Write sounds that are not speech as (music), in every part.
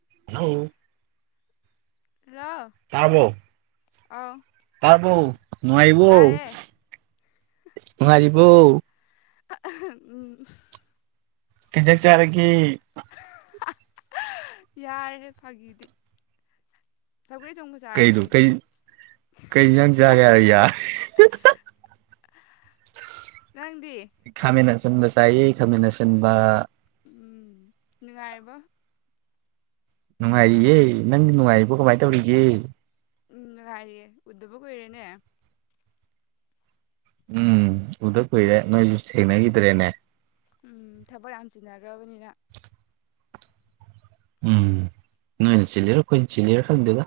(unintelligible) hello ꯇꯥꯔꯕꯣ ꯑꯧ ꯇꯥꯔꯕꯣ ꯅꯨꯉꯥꯏꯔꯤꯕꯣ ꯇꯥꯔꯦ ꯅꯨꯉꯥꯏ ꯕꯣ ꯎꯝ ꯀꯩ ꯏꯟꯖꯥꯡ ꯆꯥꯔꯒꯦ ꯌꯥꯔꯦ ꯐꯒꯤꯗꯤ ꯀꯩꯗꯣ ꯀꯩ ꯀꯩꯩ ꯍꯤꯟꯖꯥꯡ ꯆꯥꯒꯦ ꯍꯥꯏꯔꯒ ꯌꯥꯔꯦ ꯅꯪꯗꯤ ꯈꯥꯃꯦꯟ ꯑꯁꯤꯟꯕ ꯆꯥꯏꯌꯦ ꯈꯥꯃꯦꯟ ꯑꯁꯤꯟꯕ ꯎꯝ ꯅꯨꯡꯉꯥꯏꯔꯤꯕꯣ ꯅꯨꯡꯉꯥꯏꯔꯤꯌꯦ ꯅꯪꯗꯤ ꯅꯨꯡꯉꯥꯏꯔꯤꯕꯣ ꯀꯃꯥꯏ ꯇꯧꯔꯤꯒꯦ ꯎꯝ ꯅꯨꯉꯥꯏꯔꯤꯌꯦ ꯎꯗꯕ ꯀꯨꯏꯔꯦꯅꯦ ꯎꯝ ꯎꯗ ꯀꯨꯏꯔꯦ ꯅꯣꯏꯁꯨ ꯊꯦꯡꯅꯈꯤꯗ꯭ꯔꯦꯅꯦ ꯎꯝ ꯊꯕꯛ ꯌꯥꯝ ꯆꯤꯟꯅꯈ꯭ꯔꯕꯅꯤꯅ ꯎꯝ ꯅꯣꯏꯅ ꯆꯤꯜꯂꯤꯔ ꯈꯣꯏꯅ ꯆꯤꯜꯂꯤꯔ ꯈꯪꯗꯦꯗ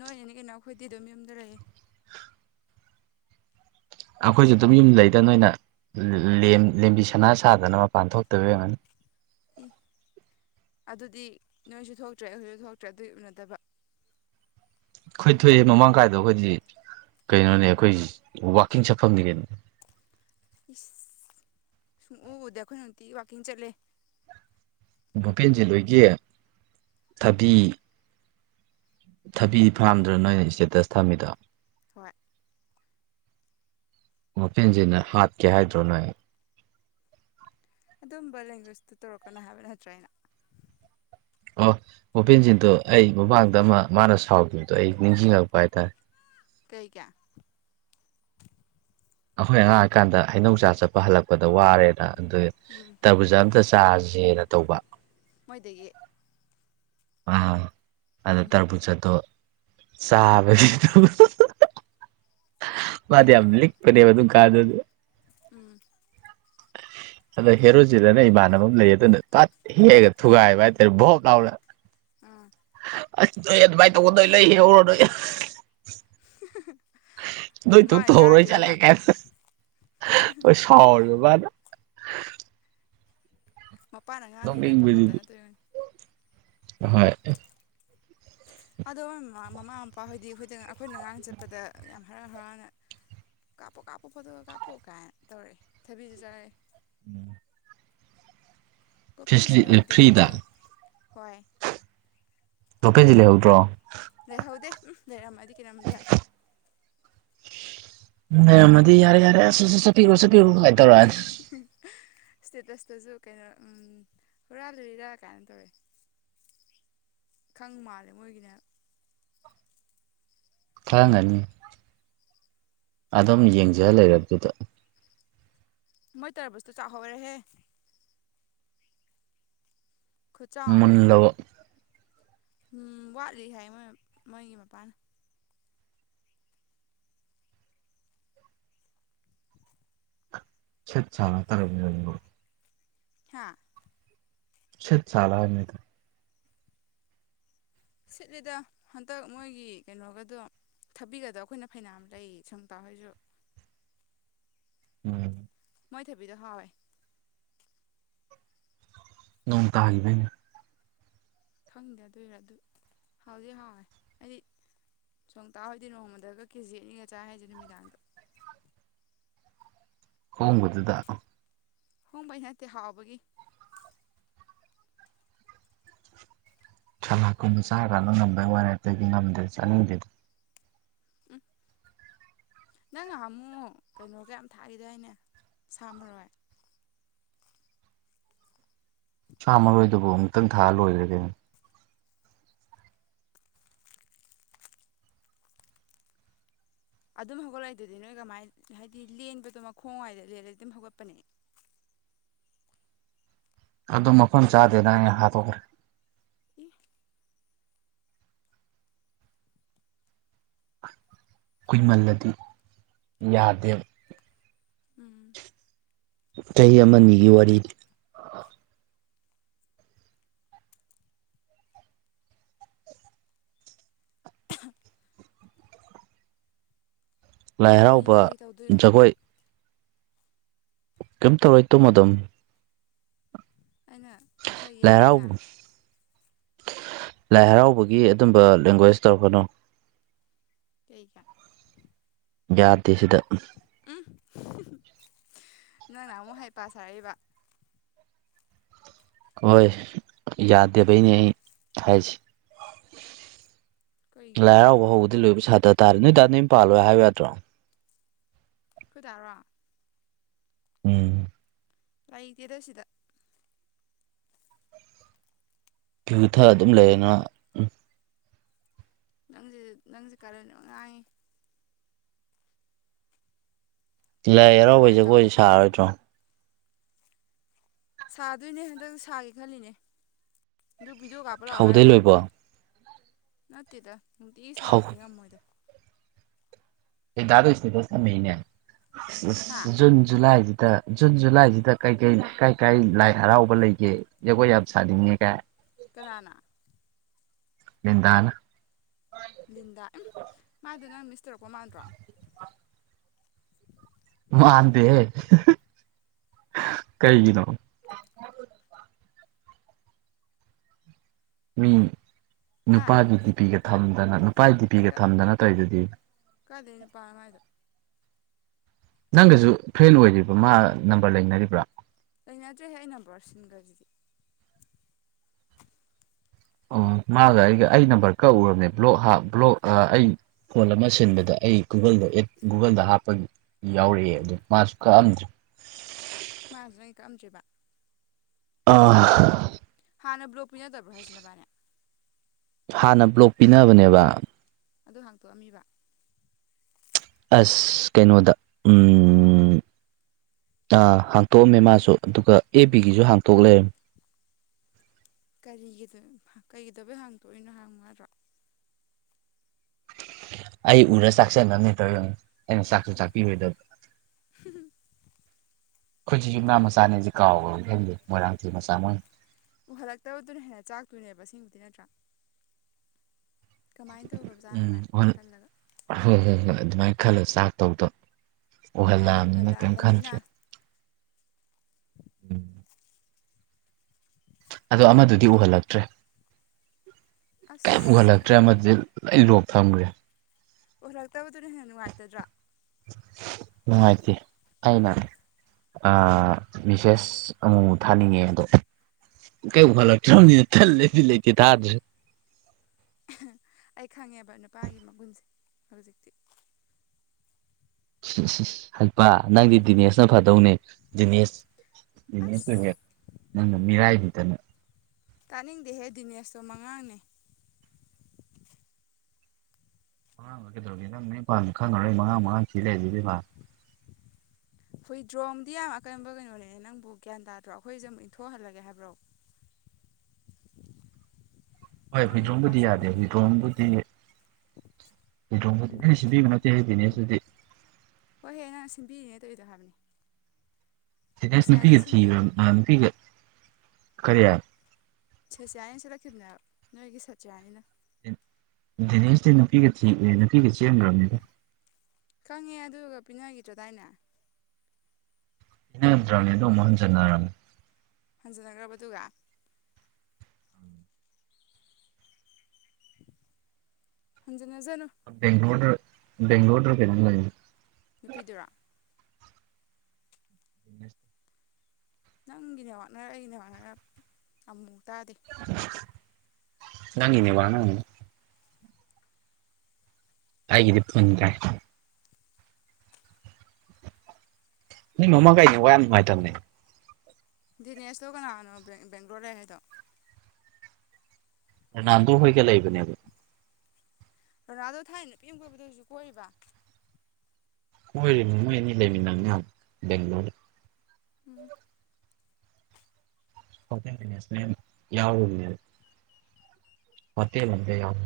ꯅꯣꯏꯅꯅꯤ ꯀꯩꯅꯣ ꯑꯩꯈꯣꯏꯗꯤ ꯑꯗꯨꯝ ꯌꯨꯝꯗ ꯂꯩꯌꯦ ꯑꯩꯈꯣꯏꯁꯨ ꯑꯗꯨꯝ ꯌꯨꯝ ꯂꯩꯗ ꯅꯣꯏꯅ ꯂꯦꯝꯕꯤ ꯁꯅꯥ ꯁꯥꯗꯅ ꯃꯄꯥꯟ ꯊꯣꯛꯇꯕꯩ ꯑꯣꯏꯔꯝꯒꯅꯤ ꯏ ꯑꯗꯨꯗꯤ ꯅꯣꯏꯁꯨ ꯊꯣꯛꯇ꯭ꯔꯦ ꯑꯩꯈꯣꯏꯁꯨ ꯊꯣꯛꯇ꯭ꯔꯦ ꯑꯗꯨꯒꯤ ꯎꯅꯗꯕ ꯑꯩꯈꯣꯏ ꯊꯣꯛꯑꯦ ꯃꯃꯥꯡ ꯀꯥꯏꯗꯣ ꯑꯩꯈꯣꯏꯗꯤ ꯀꯩꯅꯣꯅꯦ ꯑꯩꯈꯣꯏ ꯋꯥꯀꯤꯡ ꯆꯠꯐꯝꯅꯤ ꯀꯩꯅꯣ ꯁꯨꯡꯎ ꯎꯗꯦ ꯑꯩꯈꯣꯏ ꯅꯨꯡꯇꯤꯒꯤ ꯋꯥꯛꯀꯤꯡ ꯆꯠꯂꯦ ꯚꯣꯄꯦꯟꯖꯤꯠꯂꯣꯏꯒꯤ ꯊꯕꯤ ꯊꯕꯤ ꯐꯥꯝꯗ꯭ꯔꯣ ꯅꯣꯏꯅ ꯏꯁꯇꯦꯇꯁ ꯊꯝꯃꯤꯗꯣ ꯍꯣꯏ ꯕꯣꯄꯦꯟꯖꯤꯠꯅ ꯍꯥꯠꯀꯦ ꯍꯥꯏꯗ꯭ꯔꯣ ꯅꯣꯏ ꯑꯗꯨꯝꯕ ꯂꯦꯡꯒ꯭ꯋꯦꯖ ꯇꯧꯔꯛꯀꯅꯣ ꯍꯥꯏꯕ ꯅꯠꯇ꯭ꯔ ꯑꯩꯅꯥ ꯑꯣ ꯕꯣꯄꯦꯟꯖꯤꯠꯇꯣ ꯑꯩ ꯃꯃꯥꯡꯗ ꯑꯃ ꯃꯥꯅ ꯁꯥꯎꯈꯤꯕꯗꯣ ꯑꯩ ꯅꯤꯡꯁꯤꯡꯉꯛꯄ ꯍꯥꯏꯇꯥꯔꯦ ꯀꯩꯒꯤ ꯑꯩꯈꯣꯏ ꯑꯉꯥꯡꯀꯥꯟꯗ ꯍꯩꯅꯧꯆꯥ ꯆꯠꯄ ꯍꯜꯂꯛꯄꯗ ꯋꯥꯔꯦꯗ ꯑꯗꯨ ꯇꯕꯨꯖ ꯑꯝꯇ ꯆꯥꯔ ꯁꯤꯦꯅ ꯇꯧꯕ ꯃꯣꯏꯗꯒꯤꯗꯒꯤ ꯑ ꯑꯗꯣ ꯎꯝ ꯇꯔꯕꯨ ꯆꯠꯇꯣ ꯁꯥꯕ ꯃꯥꯗꯤ ꯀꯩꯗꯩꯅꯣꯕ ꯌꯥꯝꯂꯤ ꯐꯔꯕꯗꯨ ꯀꯥꯗ ꯑꯗꯨ ꯎꯝ ꯑꯗ ꯍꯦꯔꯣꯖꯤꯠꯅ ꯏꯃꯥꯟꯅꯕ ꯑꯃ ꯂꯩ ꯑꯗꯨꯅ ꯄꯠ ꯍꯦꯛꯒ ꯊꯨꯒꯥꯏꯕ ꯍꯥꯏꯇꯥꯔꯦ ꯚꯣꯞ ꯂꯥꯎꯔ ꯎꯝ ꯑ ꯥꯏ ꯇ ꯀꯣꯟꯗ ꯂꯩꯔꯣꯗ ꯍ ꯅꯣꯏ ꯇꯨꯡ ꯊ ꯍꯔꯣꯏ ꯆꯂ ꯀ ꯁ ꯋꯥꯗ ꯃꯄꯥꯟꯅ ꯉꯥꯅꯤꯅ ꯄꯥꯈꯠꯇꯅꯠꯇꯣꯏꯅꯤ ꯑꯣꯏ ꯑꯗꯣ ꯃꯃꯥ ꯃꯄꯥ ꯍꯣꯏꯗꯤ ꯑꯩꯈꯣꯏꯗ ꯑꯩꯈꯣꯏꯅ ꯉꯔꯥꯡ ꯆꯠꯄꯗ ꯌꯥꯝ ꯍꯔꯥꯎ ꯍꯔꯥꯎꯅ ꯀꯥꯞꯄꯨ ꯀꯥꯞꯄꯨ ꯐꯣꯇꯣ ꯀꯥꯞꯄꯣ ꯀꯥꯏꯅ ꯇꯧꯔꯛꯑꯦ ꯊꯥꯕꯤꯁꯨ ꯆꯥꯔꯛꯑꯦ ꯎꯝ ꯒꯣꯔꯃꯦꯟꯁꯤ ꯐꯂꯤ ꯈꯔꯕꯨꯗꯤ ꯐ꯭ꯔꯤꯗ ꯂꯤꯛꯆꯕꯅꯤ ꯍꯣꯏ ꯂꯣꯀꯦꯗꯤ ꯂꯩꯍꯧꯗ꯭ꯔꯣ ꯂꯩꯍꯧꯗꯦ ꯎꯝ ꯂꯩꯔꯝꯃ ꯑꯗꯨꯗꯤ ꯀꯩꯅꯃꯗꯤ ꯍꯥꯏꯔꯛꯀꯥꯅꯤ ꯂꯩꯔꯝꯗꯤ ꯌꯥꯔꯦ ꯌꯥꯔꯦ ꯆꯠꯄꯤꯈꯔꯣ ꯀꯥꯏ ꯇꯧꯔꯛ ꯑꯅꯤ ꯏꯁꯇꯦꯇꯁꯇꯁꯨ ꯀꯩꯅꯣ ꯍꯨꯔꯥꯜꯂꯨꯔꯤꯗ ꯀꯥꯏꯅ ꯇꯧꯋꯦ ꯈꯪ ꯃꯥꯜꯂꯦ ꯃꯣꯏꯒꯤꯅ ꯈꯪꯉꯅꯤ ꯑꯗꯨꯝ ꯌꯦꯡꯖ ꯂꯩꯔꯕꯗꯨꯗ ꯃꯣꯏ ꯇꯔꯕꯨꯁꯇꯨ ꯆꯥꯍꯧꯔꯦꯍꯦ ꯈꯨꯠꯆꯥꯎ ꯑꯃꯅꯤ ꯃꯨꯜꯂꯕ ꯎꯝ ꯋꯥꯠꯂꯤ ꯍꯥꯏ ꯃꯣꯏ ꯃꯣꯏꯒꯤ ꯃꯄꯥꯅ ꯁꯤꯠ ꯁꯥꯠꯂꯣ ꯇꯔꯕꯨꯖꯗꯨꯕꯣ ꯍꯥꯥ ꯁꯤꯠ ꯆꯂꯥꯅꯤꯗ ꯁꯤꯠꯂꯤꯗ ꯍꯟꯗꯛ ꯃꯣꯏꯒꯤ ꯀꯩꯅꯣꯒꯗꯣ ꯊꯥꯕꯤꯒꯗꯣꯕ ꯑꯩꯈꯣꯏꯅ ꯐꯩꯅꯥꯝ ꯂꯩ ꯁꯨꯡ ꯇꯥꯎꯍꯣꯏꯁꯨ ꯎꯝ ꯃꯣꯏ ꯊꯕꯤꯗꯣ ꯍꯥꯎꯋꯦ ꯅꯣꯡꯃꯇꯒꯤ ꯍꯥꯏꯕꯅꯦ ꯈꯪꯗꯦ ꯑꯗꯨꯏꯔ ꯑꯗꯨ ꯍꯥꯎꯗꯤ ꯍꯥꯎꯋꯦ ꯑꯩꯗꯤ ꯁꯝ ꯇꯥꯍꯣꯏꯗꯤ ꯅꯣꯡꯃꯗꯒ ꯀꯦꯖꯤ ꯑꯅꯤꯒ ꯆꯥꯏ ꯍꯥꯏꯁꯦ ꯅꯨꯃꯤꯗꯥꯡꯗ ꯍꯣꯡꯕꯗꯨꯗ ꯍꯣꯡꯕꯩ ꯅꯠꯇꯦ ꯍꯥꯎꯕꯒꯤ ꯁꯂꯥꯛ ꯀꯨꯝꯕ ꯆꯥꯔꯀꯥꯟꯅ ꯉꯝꯕꯩ ꯋꯥꯔꯦ ꯑꯇꯩꯗꯤ ꯉꯝꯗꯦ ꯆꯥꯅꯤꯡꯗꯦꯗ ꯎꯝ ꯅꯪ ꯉ ꯍꯥꯝꯃꯛꯑꯣ ꯀꯩꯅꯣꯒꯌꯥꯝ ꯊꯥꯛꯏꯗ ꯍꯥꯏꯅꯦ ꯁꯥꯝꯃꯔꯣꯏ ꯁꯥꯝꯃꯔꯣꯏꯗꯨꯕꯨ ꯑꯃꯨꯛꯇꯪ ꯊꯥꯑ ꯂꯣꯏꯔꯒꯦ ꯑꯗꯨꯝ ꯍꯧꯒꯠꯂꯛꯏ ꯏꯗꯨꯗꯤ ꯅꯣꯏ ꯀꯃꯥꯏꯅ ꯍꯥꯏꯗꯤ ꯂꯦꯟꯕꯗꯣ ꯃꯈꯣꯡ ꯍꯥꯏꯏꯗ ꯂꯦꯜꯂꯗꯤ ꯑꯗꯨꯝ ꯍꯧꯒꯠꯄꯅꯦ ꯑꯗꯨ ꯃꯐꯝ ꯆꯥꯗꯦꯅ ꯑꯩ ꯅ ꯍꯥꯠꯇꯣꯛꯈ꯭ꯔꯦ ꯏ ꯀꯨꯏꯃꯜꯂꯗꯤ ꯌꯥꯗꯦꯕ ꯎꯝ ꯆꯍꯤ ꯑꯃꯅꯤꯒꯤ ꯋꯥꯔꯤꯅꯤ ꯂꯥꯏ ꯀꯔꯤ ꯍꯔꯥꯎꯕ ꯀꯔꯤ ꯇꯧꯗꯣꯏꯅꯣ ꯖꯒꯣꯏ ꯀꯩꯝ ꯇꯧꯔꯏ ꯇꯨꯝꯃꯗꯝꯅꯤ ꯑꯩꯅ ꯈꯔ ꯂꯥꯏ ꯌꯦꯠꯂꯦꯅꯦꯍꯥ ꯍꯔꯥꯎꯕ ꯂꯥꯏ ꯍꯔꯥꯎꯕꯒꯤ ꯑꯗꯨꯝꯕ ꯂꯦꯡꯒ꯭ꯋꯦꯁ ꯇꯧꯔꯛꯀꯅꯨ ꯂꯩ ꯀ (unintelligible) ꯌꯥꯗꯦ ꯁꯤꯗ ꯅꯪ ꯅ ꯑꯃꯨꯛ ꯍꯩ ꯄꯥ ꯁꯥꯔꯛꯏꯕ ꯍꯣꯏ ꯌꯥꯗꯦꯕꯩꯅꯦ ꯑꯩ ꯍꯥꯏꯁꯤ ꯀꯩꯒꯤꯅꯣ ꯂꯥꯏꯍꯔꯥꯎꯕ ꯍꯧꯕꯗꯤ ꯂꯣꯏꯕ ꯁꯥꯇ ꯇꯥꯔꯦ ꯅꯣꯏ ꯇꯥ ꯅꯌꯨꯝ ꯄꯥꯜꯂꯣꯏ ꯍꯥꯏꯌꯨ ꯌꯥꯗ꯭ꯔꯣ ꯈꯣꯏꯗꯥꯔꯣ ꯎꯝ ꯂꯩꯇꯦꯗ ꯁꯤꯗ ꯌꯨꯊꯛ ꯑꯥ ꯑꯗꯨꯝ ꯂꯩꯅ ꯎꯝ ꯅꯪꯁ ꯅꯪꯁꯦ ꯀꯔꯟ ꯌꯥꯝ ꯉꯥꯡꯉꯤ ꯂꯥꯏ ꯍꯔꯥꯎꯕꯩ ꯀꯃꯥꯏ ꯇꯧꯅꯤ ꯖꯒꯣꯏꯁꯨ ꯁꯥꯔꯣꯏꯗ꯭ꯔꯣ ꯁꯥꯗꯣꯏꯅꯦ ꯍꯟꯗꯛ ꯁꯥꯒꯦ ꯈꯜꯂꯤꯅꯦ ꯑꯗꯨ ꯚꯗꯤꯑꯣ ꯀꯥꯞꯄ ꯂꯥꯛꯑꯣ ꯍꯧꯗꯩ ꯍꯥꯏꯔꯒ ꯂꯣꯏꯕꯧ ꯅꯠꯇꯦꯗ ꯅꯨꯡꯇꯤ ꯍꯧ ꯁꯥꯕꯗꯤ ꯉꯝꯃꯣꯏꯗ ꯅꯣꯏꯗꯥꯗꯣ ꯏꯁꯇꯦ ꯇꯁ ꯊꯃꯛꯏꯅꯦ ꯍꯥ ꯎ ꯖꯨꯟ ꯖꯨꯂꯥꯏ ꯗꯤ ꯇ ꯖꯨꯟ ꯖꯨꯂꯥꯏꯁꯤꯗ ꯀꯩ ꯀꯩ ꯀꯥꯏ ꯀꯥꯏ ꯂꯥꯏ ꯍꯔꯥꯎꯕ ꯂꯩꯒꯦ ꯖꯒꯣꯏ ꯌꯥꯝ ꯁꯥꯅꯤꯡꯉꯦꯒ ꯀꯅꯥꯅꯥ ꯦꯟꯗꯥꯅ ꯂꯤꯟꯗ ꯑꯝ ꯃꯥꯗꯨ ꯅꯪ ꯃꯤꯁ ꯇꯧꯔꯛꯄ ꯃꯥꯟꯗꯔꯣ ꯃꯥꯟꯗꯦꯍꯦ ꯀꯩꯒꯤꯅꯣ ꯃꯤ ꯍꯥ ꯅꯨꯄꯥꯒꯤ ꯗꯤꯄꯤꯒ ꯊꯝꯒ ꯆꯣ (unintelligible) ꯏ ꯄꯥꯏꯗꯤ ꯗꯤꯄꯤꯒ ꯊꯝꯗꯅ ꯇꯩ ꯗꯨꯗꯤ ꯗꯩ ꯄꯥꯅꯣ ꯃꯥꯏꯗꯣ ꯅꯪꯒꯁꯨ ꯐ꯭ꯔꯦꯟ ꯑꯣꯏꯔꯤꯕ ꯃꯥ ꯅꯝꯕꯔ ꯂꯩꯅꯔꯤꯕ꯭ꯔꯥ ꯂꯩꯅꯗ꯭ꯔꯦꯍꯦ ꯑꯩ ꯅꯝꯕꯔ ꯁꯤꯟꯈ꯭ꯔꯖꯤꯗꯤ ꯑꯣ ꯃꯥꯒ ꯑꯩꯒ ꯑꯩ ꯅꯝꯕꯔ ꯀꯛꯎꯔꯕꯅꯦ ꯕ꯭ꯂꯣꯛ ꯍꯥ ꯕ꯭ꯂꯣꯛ ꯑꯩ ꯐꯣꯟ ꯑꯃ ꯁꯤꯟꯕꯗ ꯑꯩ ꯒꯨꯒꯜꯗ ꯑ ꯦꯗ ꯒꯨꯒꯜꯗ ꯍꯥꯞꯄꯒꯤ ꯌꯥꯎꯔꯛꯑꯦ ꯎꯝ ꯑꯗꯨꯗ ꯃꯥꯁꯨ ꯀꯛꯑꯝꯗ꯭ꯔꯦ ꯃꯥꯁꯨ ꯅꯪ ꯀꯛꯑꯝꯗ꯭ꯦꯔꯤꯕ ꯑ ꯍꯥꯟꯅ ꯕ꯭ꯂꯣꯛꯄꯤꯤ ꯅꯠꯇꯕ꯭ꯔꯣ ꯍꯥꯏꯁꯤꯅꯕꯅꯤ ꯍꯥꯟꯅ ꯕ꯭ꯂꯣꯛ ꯄꯤꯅꯕꯅꯦꯕ ꯑꯗꯨ ꯍꯥꯡꯇꯣꯛꯑꯝꯃꯤꯕ ꯑꯁ ꯀꯩꯅꯣꯗ ꯍꯥꯡꯇꯣꯛꯑꯝꯃꯦ ꯃꯥꯁꯨ ꯑꯗꯨꯒ ꯑꯦ ꯕꯤꯒꯤꯁꯨ ꯍꯥꯡꯇꯣꯛ ꯂꯩꯔꯝ ꯀꯔꯤꯒꯤꯗ ꯀꯔꯤꯒꯤꯗꯕꯩ ꯍꯥꯡꯇꯣꯛꯏꯅꯣ ꯍꯥꯡꯉ꯭ꯔꯣ ꯑꯏ ꯎꯔ ꯁꯥꯥꯛꯁ ꯅꯅꯤꯇ ꯑꯩꯅ ꯆꯀꯨ ꯆꯄꯤ ꯂꯗ ꯑꯩꯈꯣꯏꯁꯤ ꯌꯨꯛꯅꯥ ꯃꯆꯥꯅꯦꯁꯦ ꯀꯥꯎꯕꯝ ꯈꯦꯜꯗꯦ ꯃꯣꯏꯔꯥꯡꯊꯤ ꯃꯆꯥ ꯃꯣꯏ ꯎꯍꯜꯂꯛꯇꯕꯗꯨꯅ ꯍꯦꯟꯅ ꯆꯥꯛꯇꯣꯏꯅꯦꯕ ꯁꯤꯕꯨꯗꯤ ꯅꯠꯇ꯭ꯔꯥ ꯀꯃꯥꯏꯅ ꯇꯧꯕ꯭ꯔꯣ ꯎꯝ ꯕꯖꯥꯠꯅꯣꯒꯥꯏ ꯍꯣꯏ ꯈꯜꯂꯒ ꯍꯣꯏ ꯍꯣꯏ ꯍꯣꯏ ꯑꯗꯨꯃꯥꯏꯅ ꯈꯜꯂꯣ ꯆꯥꯛꯇꯧꯗꯣ ꯃꯥꯅ ꯎꯍꯜꯂꯑꯅꯤꯅ ꯀꯔꯤꯝ ꯎꯍꯜꯂꯛꯑꯕꯅꯤꯅ ꯈꯟꯗ꯭ꯔꯦ ꯎꯝ ꯑꯗꯣ ꯑꯃꯗꯨꯗꯤ ꯎꯍꯜꯂꯛꯇ꯭ꯔꯦ ꯀ ꯑꯁ ꯋꯥꯂ ꯀꯌꯥ ꯇ꯭ꯔ ꯃꯦ ꯂꯣ ꯊꯝꯈꯒ꯭ꯔꯦ ꯑꯣꯏꯜꯂꯛꯇꯕꯗꯨꯅ ꯍꯦꯟꯅ ꯅꯨꯡꯉꯥꯏꯇꯗ꯭ꯔꯥ ꯅꯨꯡꯉꯥꯏꯇꯦ ꯑꯩꯅ ꯃꯤꯁꯦꯁ ꯑꯃ ꯊꯥꯅꯤꯡꯉꯦ ꯑꯗꯣ ꯀꯩꯨ ꯍꯜꯂꯛꯇ꯭ꯔꯕꯅꯤꯅ ꯂꯩꯇꯗꯤ ꯂꯩꯇꯦ ꯊꯥꯗ꯭ꯔꯁꯨ ꯑꯩ ꯈꯪꯉꯦꯕ ꯅꯨꯄꯥꯒꯤ ꯃꯒꯨꯟꯁꯦ ꯍꯧꯖꯤꯛꯇꯤ ꯍꯜꯄꯥ ꯅꯪꯗꯤ ꯗꯤꯅꯦꯁꯅ ꯐꯗꯧꯅꯦ ꯗꯤꯅꯦꯁ ꯁꯨ ꯑꯁ ꯅꯪꯅ ꯃꯤꯔꯥꯏꯕꯤꯇꯅ ꯇꯥꯅꯤꯡꯗꯦꯍꯦ ꯗꯤꯅꯦꯁꯇꯣ ꯃꯉꯥꯡꯅꯦ ꯃꯉꯥꯡꯛꯀꯩꯗꯧꯅꯤ ꯅꯪ ꯅꯣꯏ ꯄꯥꯅꯤ ꯈꯪꯉꯔꯣꯏ ꯃꯉꯥ ꯃꯉꯥ ꯊꯤ ꯂꯩ ꯑꯗꯨꯗꯤꯥ ꯍꯨꯣꯏ ꯗ꯭ꯔꯣꯝꯗꯤ ꯌꯥꯝ ꯑꯀꯟꯕ ꯀꯩꯅꯣꯅꯦ ꯅꯪꯕꯨ ꯒ꯭ꯌꯥꯟ ꯇꯥꯗ꯭ꯔꯣ ꯑꯩꯈꯣꯏꯁꯦ ꯑꯃꯨꯛ ꯏꯟꯊꯣꯛꯍꯜꯂꯒꯦ ꯍꯥꯏꯕ꯭ꯔꯣ ꯍꯣꯏ ꯅꯪꯅ ꯅꯨꯄꯥ ꯍꯨꯏꯗ꯭ꯔꯣꯝꯕꯨꯗꯤ ꯌꯥꯗꯦ ꯁꯤꯟꯕꯤꯅꯦꯅ ꯍꯨꯏꯗ꯭ꯔꯣꯝꯕꯨꯗꯤ ꯍꯨꯏꯗ꯭ꯔꯣꯡꯝꯕꯨꯗꯤ ꯑꯩꯅ ꯁꯤꯕꯤꯕ ꯅꯠꯇꯦ ꯍꯩꯕꯤꯅꯦ ꯑꯗꯨꯗꯤ ꯍ ꯅꯪ ꯁꯤꯟꯕꯤꯔꯤꯉꯩ ꯇꯧꯔꯤꯗꯣ ꯍꯥꯏꯕꯅꯤ ꯦꯁ ꯁꯆꯤꯌꯥꯅꯤꯅ ꯅꯨꯄꯤꯒ ꯊꯕ ꯁꯤꯟꯈꯤꯕꯅꯦ ꯅꯨꯄꯤꯒ ꯀꯔꯤ ꯍꯥꯏ ꯁꯦ ꯆꯌꯥꯌꯦ ꯁꯤꯂ ꯀꯈꯤꯗꯅꯦ ꯅꯣꯏꯒꯤ ꯁ ꯆꯦꯌꯥꯅꯤꯅ ꯅꯦꯁꯗꯤ ꯅꯨꯄꯤꯒ ꯊ ꯅꯨꯄꯤꯒꯤ ꯆ ꯑꯃꯒꯅꯦꯗ ꯈꯪꯉꯦ ꯑꯗꯨꯒ ꯄꯤꯅꯈꯤꯗ꯭ꯔꯣꯗꯥꯏꯅꯦ ꯏꯅꯗ꯭ꯔꯗꯣ ꯃꯣꯍꯟ ꯆꯟꯗꯔꯝ ꯍꯟꯖꯤꯅꯈ꯭ꯔꯕ ꯑꯗꯨꯒ ꯍꯟꯖꯤꯟꯅꯖꯅꯨ ꯕꯦꯡ꯭ꯂꯣꯔ ꯕꯦꯡꯂꯨꯔ ꯀ ꯅꯨꯄꯤꯗꯨꯔꯥ ꯅꯪꯒꯤ ꯅꯦꯠꯋꯥꯚꯅꯔ ꯑꯩꯒꯤ ꯅꯦꯠꯋꯥꯛꯅꯔ ꯑꯃꯨ ꯇꯥꯥꯗꯦ ꯅꯪꯒꯤ ꯅꯦꯠꯋꯥꯛꯅ ꯑꯩꯩꯒꯤꯗꯤ ꯐꯨꯟ ꯀꯥꯏ ꯅꯣꯏ ꯃꯃꯥꯡꯀꯥꯏ ꯅꯦꯠꯋꯥꯛ ꯌꯥꯝꯅꯨꯡꯉꯥꯏꯇꯝꯅꯦ ꯗꯤꯅꯦꯁꯇꯣ ꯀꯅꯥꯒꯅꯣ ꯕꯦꯡ ꯕꯦꯡꯒ꯭ꯂꯣ ꯂꯩ ꯍꯥꯏꯗꯣ ꯔꯣꯅꯥꯜꯗꯣ ꯍꯣꯏꯒ ꯂꯩꯕꯅꯦꯕ ꯔꯣꯅꯥꯜꯗꯣ ꯊꯥꯏꯅ ꯅꯨꯄꯤ ꯑꯃ ꯀꯣꯏꯕꯗꯣ ꯍꯨꯖꯤꯛꯁꯨ ꯀꯣꯏꯔꯤꯕ ꯀꯣꯏꯔꯤꯝꯅꯦ ꯃꯣꯏꯅꯤ ꯂꯩꯃꯤꯟꯅꯝꯅꯦ ꯑꯥꯗ ꯕꯦꯡꯒ꯭ꯂꯣ ꯗ ꯎꯝ ꯍꯣꯇꯦꯜ ꯃꯦꯅꯦꯁꯃꯦꯟ ꯌꯥꯎꯔꯨꯝꯅꯦꯕ ꯍꯣꯇꯦꯜ ꯑꯝꯗ ꯌꯥꯎ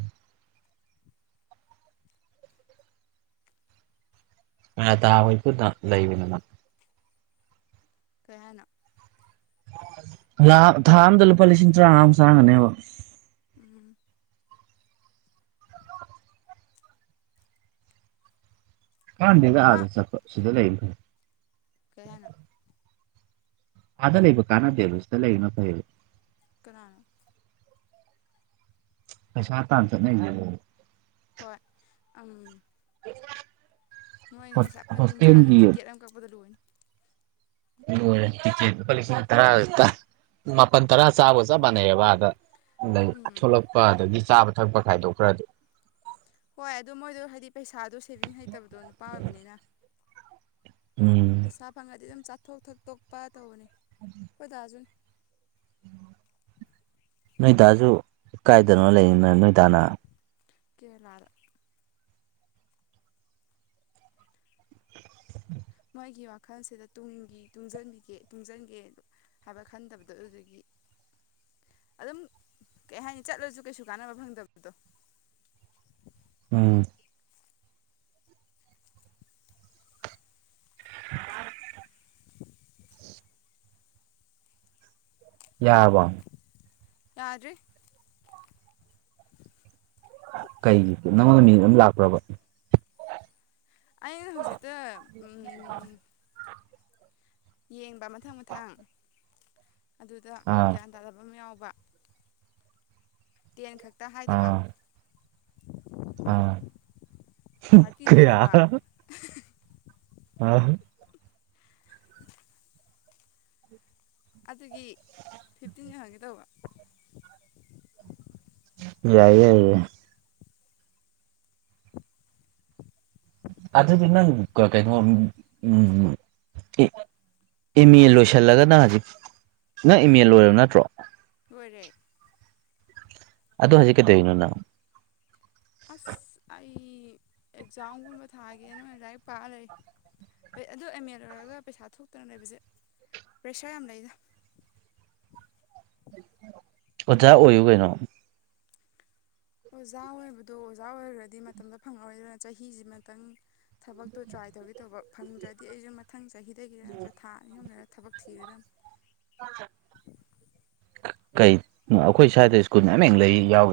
ꯃꯌꯥꯇꯥ ꯍꯣꯏ ꯄꯨꯟꯅ ꯂꯩꯕꯅꯦ ꯃꯣꯏ ꯀꯩ ꯍꯥꯏꯅꯣ ꯂꯥ ꯊꯥ ꯑꯝꯗ ꯂꯨꯄꯥ ꯂꯤꯁꯤꯡ ꯇꯔꯥꯉꯥꯃꯨꯛ ꯆꯥꯔꯝꯒꯅꯦꯕ ꯎꯝ ꯀꯥꯟꯗꯦꯗ ꯃꯥ ꯑꯥꯗ ꯆꯠꯄ ꯁꯤꯗ ꯂꯩꯕꯅ ꯐꯩ ꯀꯩ ꯍꯥꯏꯅꯣ ꯑꯥꯗ ꯂꯩꯕ ꯀꯥꯟꯅꯗꯦꯕ ꯁꯤꯗ ꯂꯩꯕꯅ ꯐꯩꯌꯦꯕ ꯀꯅꯥꯅꯣ ꯄꯩꯁꯥ ꯇꯥꯟ ꯆꯠꯅꯩꯖꯤꯕꯣ ꯍꯣꯏ ꯎꯝ ꯅꯣꯏꯅ ꯄꯩꯁꯥ ꯐꯖꯅ ꯇꯨꯡꯖꯜꯂꯖꯨ ꯍꯣꯁꯇꯦꯜꯒꯤ ꯇꯤꯀꯦꯠ ꯑꯃ ꯀꯛꯄꯗ ꯂꯣꯏꯅꯤ ꯂꯣꯏꯔꯦ ꯇꯤꯛꯀꯦꯠ ꯂꯨꯄꯥ ꯂꯤꯁꯤꯡ ꯇꯔꯥ ꯇ ꯃꯥꯄꯟ ꯇꯔꯥ ꯆꯥꯕꯒ ꯆꯞ ꯃꯥꯟꯅꯩꯌꯦꯕ ꯑꯥꯗ ꯑꯗꯩ ꯎꯝ ꯊꯣꯛꯂꯛꯄ ꯑꯗꯒꯤ ꯆꯥꯕ ꯊꯛꯄ ꯈꯥꯏꯗꯣꯛꯈ꯭ꯔꯗꯤ ꯍꯣꯏ ꯑꯗꯨ ꯃꯣꯏꯗꯣ ꯍꯥꯏꯗꯤ ꯄꯩꯁꯥꯗꯣ ꯁꯦꯚꯤꯡ ꯍꯩꯇꯕꯗꯣ ꯅꯨꯄꯥ ꯑꯣꯏꯕꯅꯤꯅ ꯎꯝ ꯄꯩꯁꯥ ꯐꯪꯉꯗꯤ ꯑꯗꯨꯝ ꯆꯥ ꯊꯣꯛ ꯊꯛꯇꯣꯛꯄ ꯇꯧꯕꯅꯤ ꯈꯣꯏ ꯗꯥꯖꯨꯅꯤ ꯅꯣꯏꯗꯥꯖꯨ ꯀꯥꯏꯗꯅꯣ ꯂꯩꯔꯤꯅ ꯅꯣꯏꯗꯥꯅ ꯀꯦꯔꯂꯥꯗ ꯑꯩꯒꯤ ꯋꯥꯈꯜꯁꯤꯗ ꯇꯨꯡꯒꯤ ꯇꯨꯡꯖꯟꯕꯤꯒꯦ ꯇꯨꯡꯖꯟꯒꯦ ꯍꯥꯏꯕ ꯈꯟꯗꯕꯗꯣ ꯑꯗꯨꯗꯨꯒꯤ ꯑꯗꯨꯝ ꯀꯩ ꯍꯥꯏꯅꯤ ꯆꯠꯂꯁꯨ ꯀꯩꯁꯨ ꯀꯥꯟꯅꯕ ꯐꯪꯗꯕꯗꯣ ꯎꯝ (unintelligible) ꯌꯥꯔꯕꯣ ꯌꯥꯗ꯭ꯔꯤ ꯀꯩꯒꯤ ꯅꯪꯉꯣꯟꯗ ꯃꯤꯡ ꯑꯝ ꯂꯥꯛꯄ꯭ꯔꯕ ꯑꯩꯅ ꯍꯧꯖꯤꯛꯇ ꯎꯝ ꯌꯦꯡꯕ ꯃꯊꯪ ꯃꯊꯪ ꯑꯗꯨꯗ ꯑꯥ ꯒ꯭ꯌꯥꯟ ꯇꯥꯗꯕ ꯑꯃ ꯌꯥꯎꯕ ꯇꯦꯟ ꯈꯛꯇ ꯍꯥꯏꯗꯕ ꯑꯥ ꯍꯝ ꯊꯥꯔꯇꯤꯗꯩ ꯀꯌꯥ ꯍꯧꯕ ꯑ (unintelligible) ꯑꯗꯨꯒꯤ ꯐꯤꯐꯇꯤꯟ ꯌꯦꯡꯉꯒꯦ ꯇꯧꯕ ꯌꯥꯏꯌꯦꯦ ꯌꯥꯏꯌꯦ ꯑꯗꯨꯗꯤ ꯅꯪ ꯀ ꯀꯩꯅꯣ ꯎꯝ ꯏ ꯑꯦꯝ ꯍꯥ ꯑꯦ ꯂꯣꯏꯁꯤꯜꯂꯒꯅ ꯍꯧꯖꯤꯛ ꯅꯪ ꯑꯦꯝ ꯑꯦ ꯂꯣꯏꯔꯕ ꯅꯠꯇ꯭ꯔꯣ ꯂꯣꯏꯔꯦ ꯑꯗꯨ ꯍꯧꯖꯤꯛ ꯀꯩꯗꯧꯏꯅꯣ ꯅꯪ ꯑꯁ ꯑꯩ ꯑꯦꯛꯖꯥꯝꯒꯨꯝꯕ ꯊꯥꯒꯦꯅ ꯂꯥꯏꯔꯤꯛ ꯄꯥꯛꯑ ꯂꯩ ꯑꯗꯨ ꯑꯦꯝ ꯑꯦ ꯂꯣꯏꯔꯒ ꯄꯩꯁꯥ ꯊꯣꯛꯇꯅ ꯂꯩꯕꯁꯦ ꯄ꯭ꯔꯦꯁꯔ ꯌꯥꯝ ꯂꯩꯗ ꯑꯣꯖꯥ ꯑꯣꯏꯌꯨ ꯀꯩꯅꯣ ꯑꯣꯖꯥ ꯑꯣꯏꯕꯗꯣ ꯑꯣꯖꯥ ꯑꯣꯏꯈ꯭ꯔꯗꯤ ꯃꯇꯝꯗ ꯐꯪꯉꯔꯣꯏꯗꯅ ꯆꯍꯤꯁꯤꯃꯇꯪ ꯊꯕꯛꯇꯨ ꯇ꯭ꯔꯥꯏ ꯇꯧꯔꯤ ꯇꯧꯕ ꯐꯪꯗ꯭ꯔꯗꯤ ꯑꯩꯁꯨ ꯃꯊꯪ ꯃꯊꯪ ꯆꯍꯤꯗꯒꯤ ꯅꯠꯇ꯭ꯔ ꯊꯥ ꯑꯅꯤ ꯑꯍꯨꯝ ꯂꯩꯔ ꯊꯕꯛ ꯊꯤꯔꯗꯝ ꯑ ꯀꯩ ꯎꯝ ꯑꯩꯈꯣꯏ ꯁ꯭ꯋꯥꯏꯗ ꯁ꯭ꯀꯨꯜ ꯃꯌꯥꯝꯃ ꯂꯩ ꯌꯥꯎ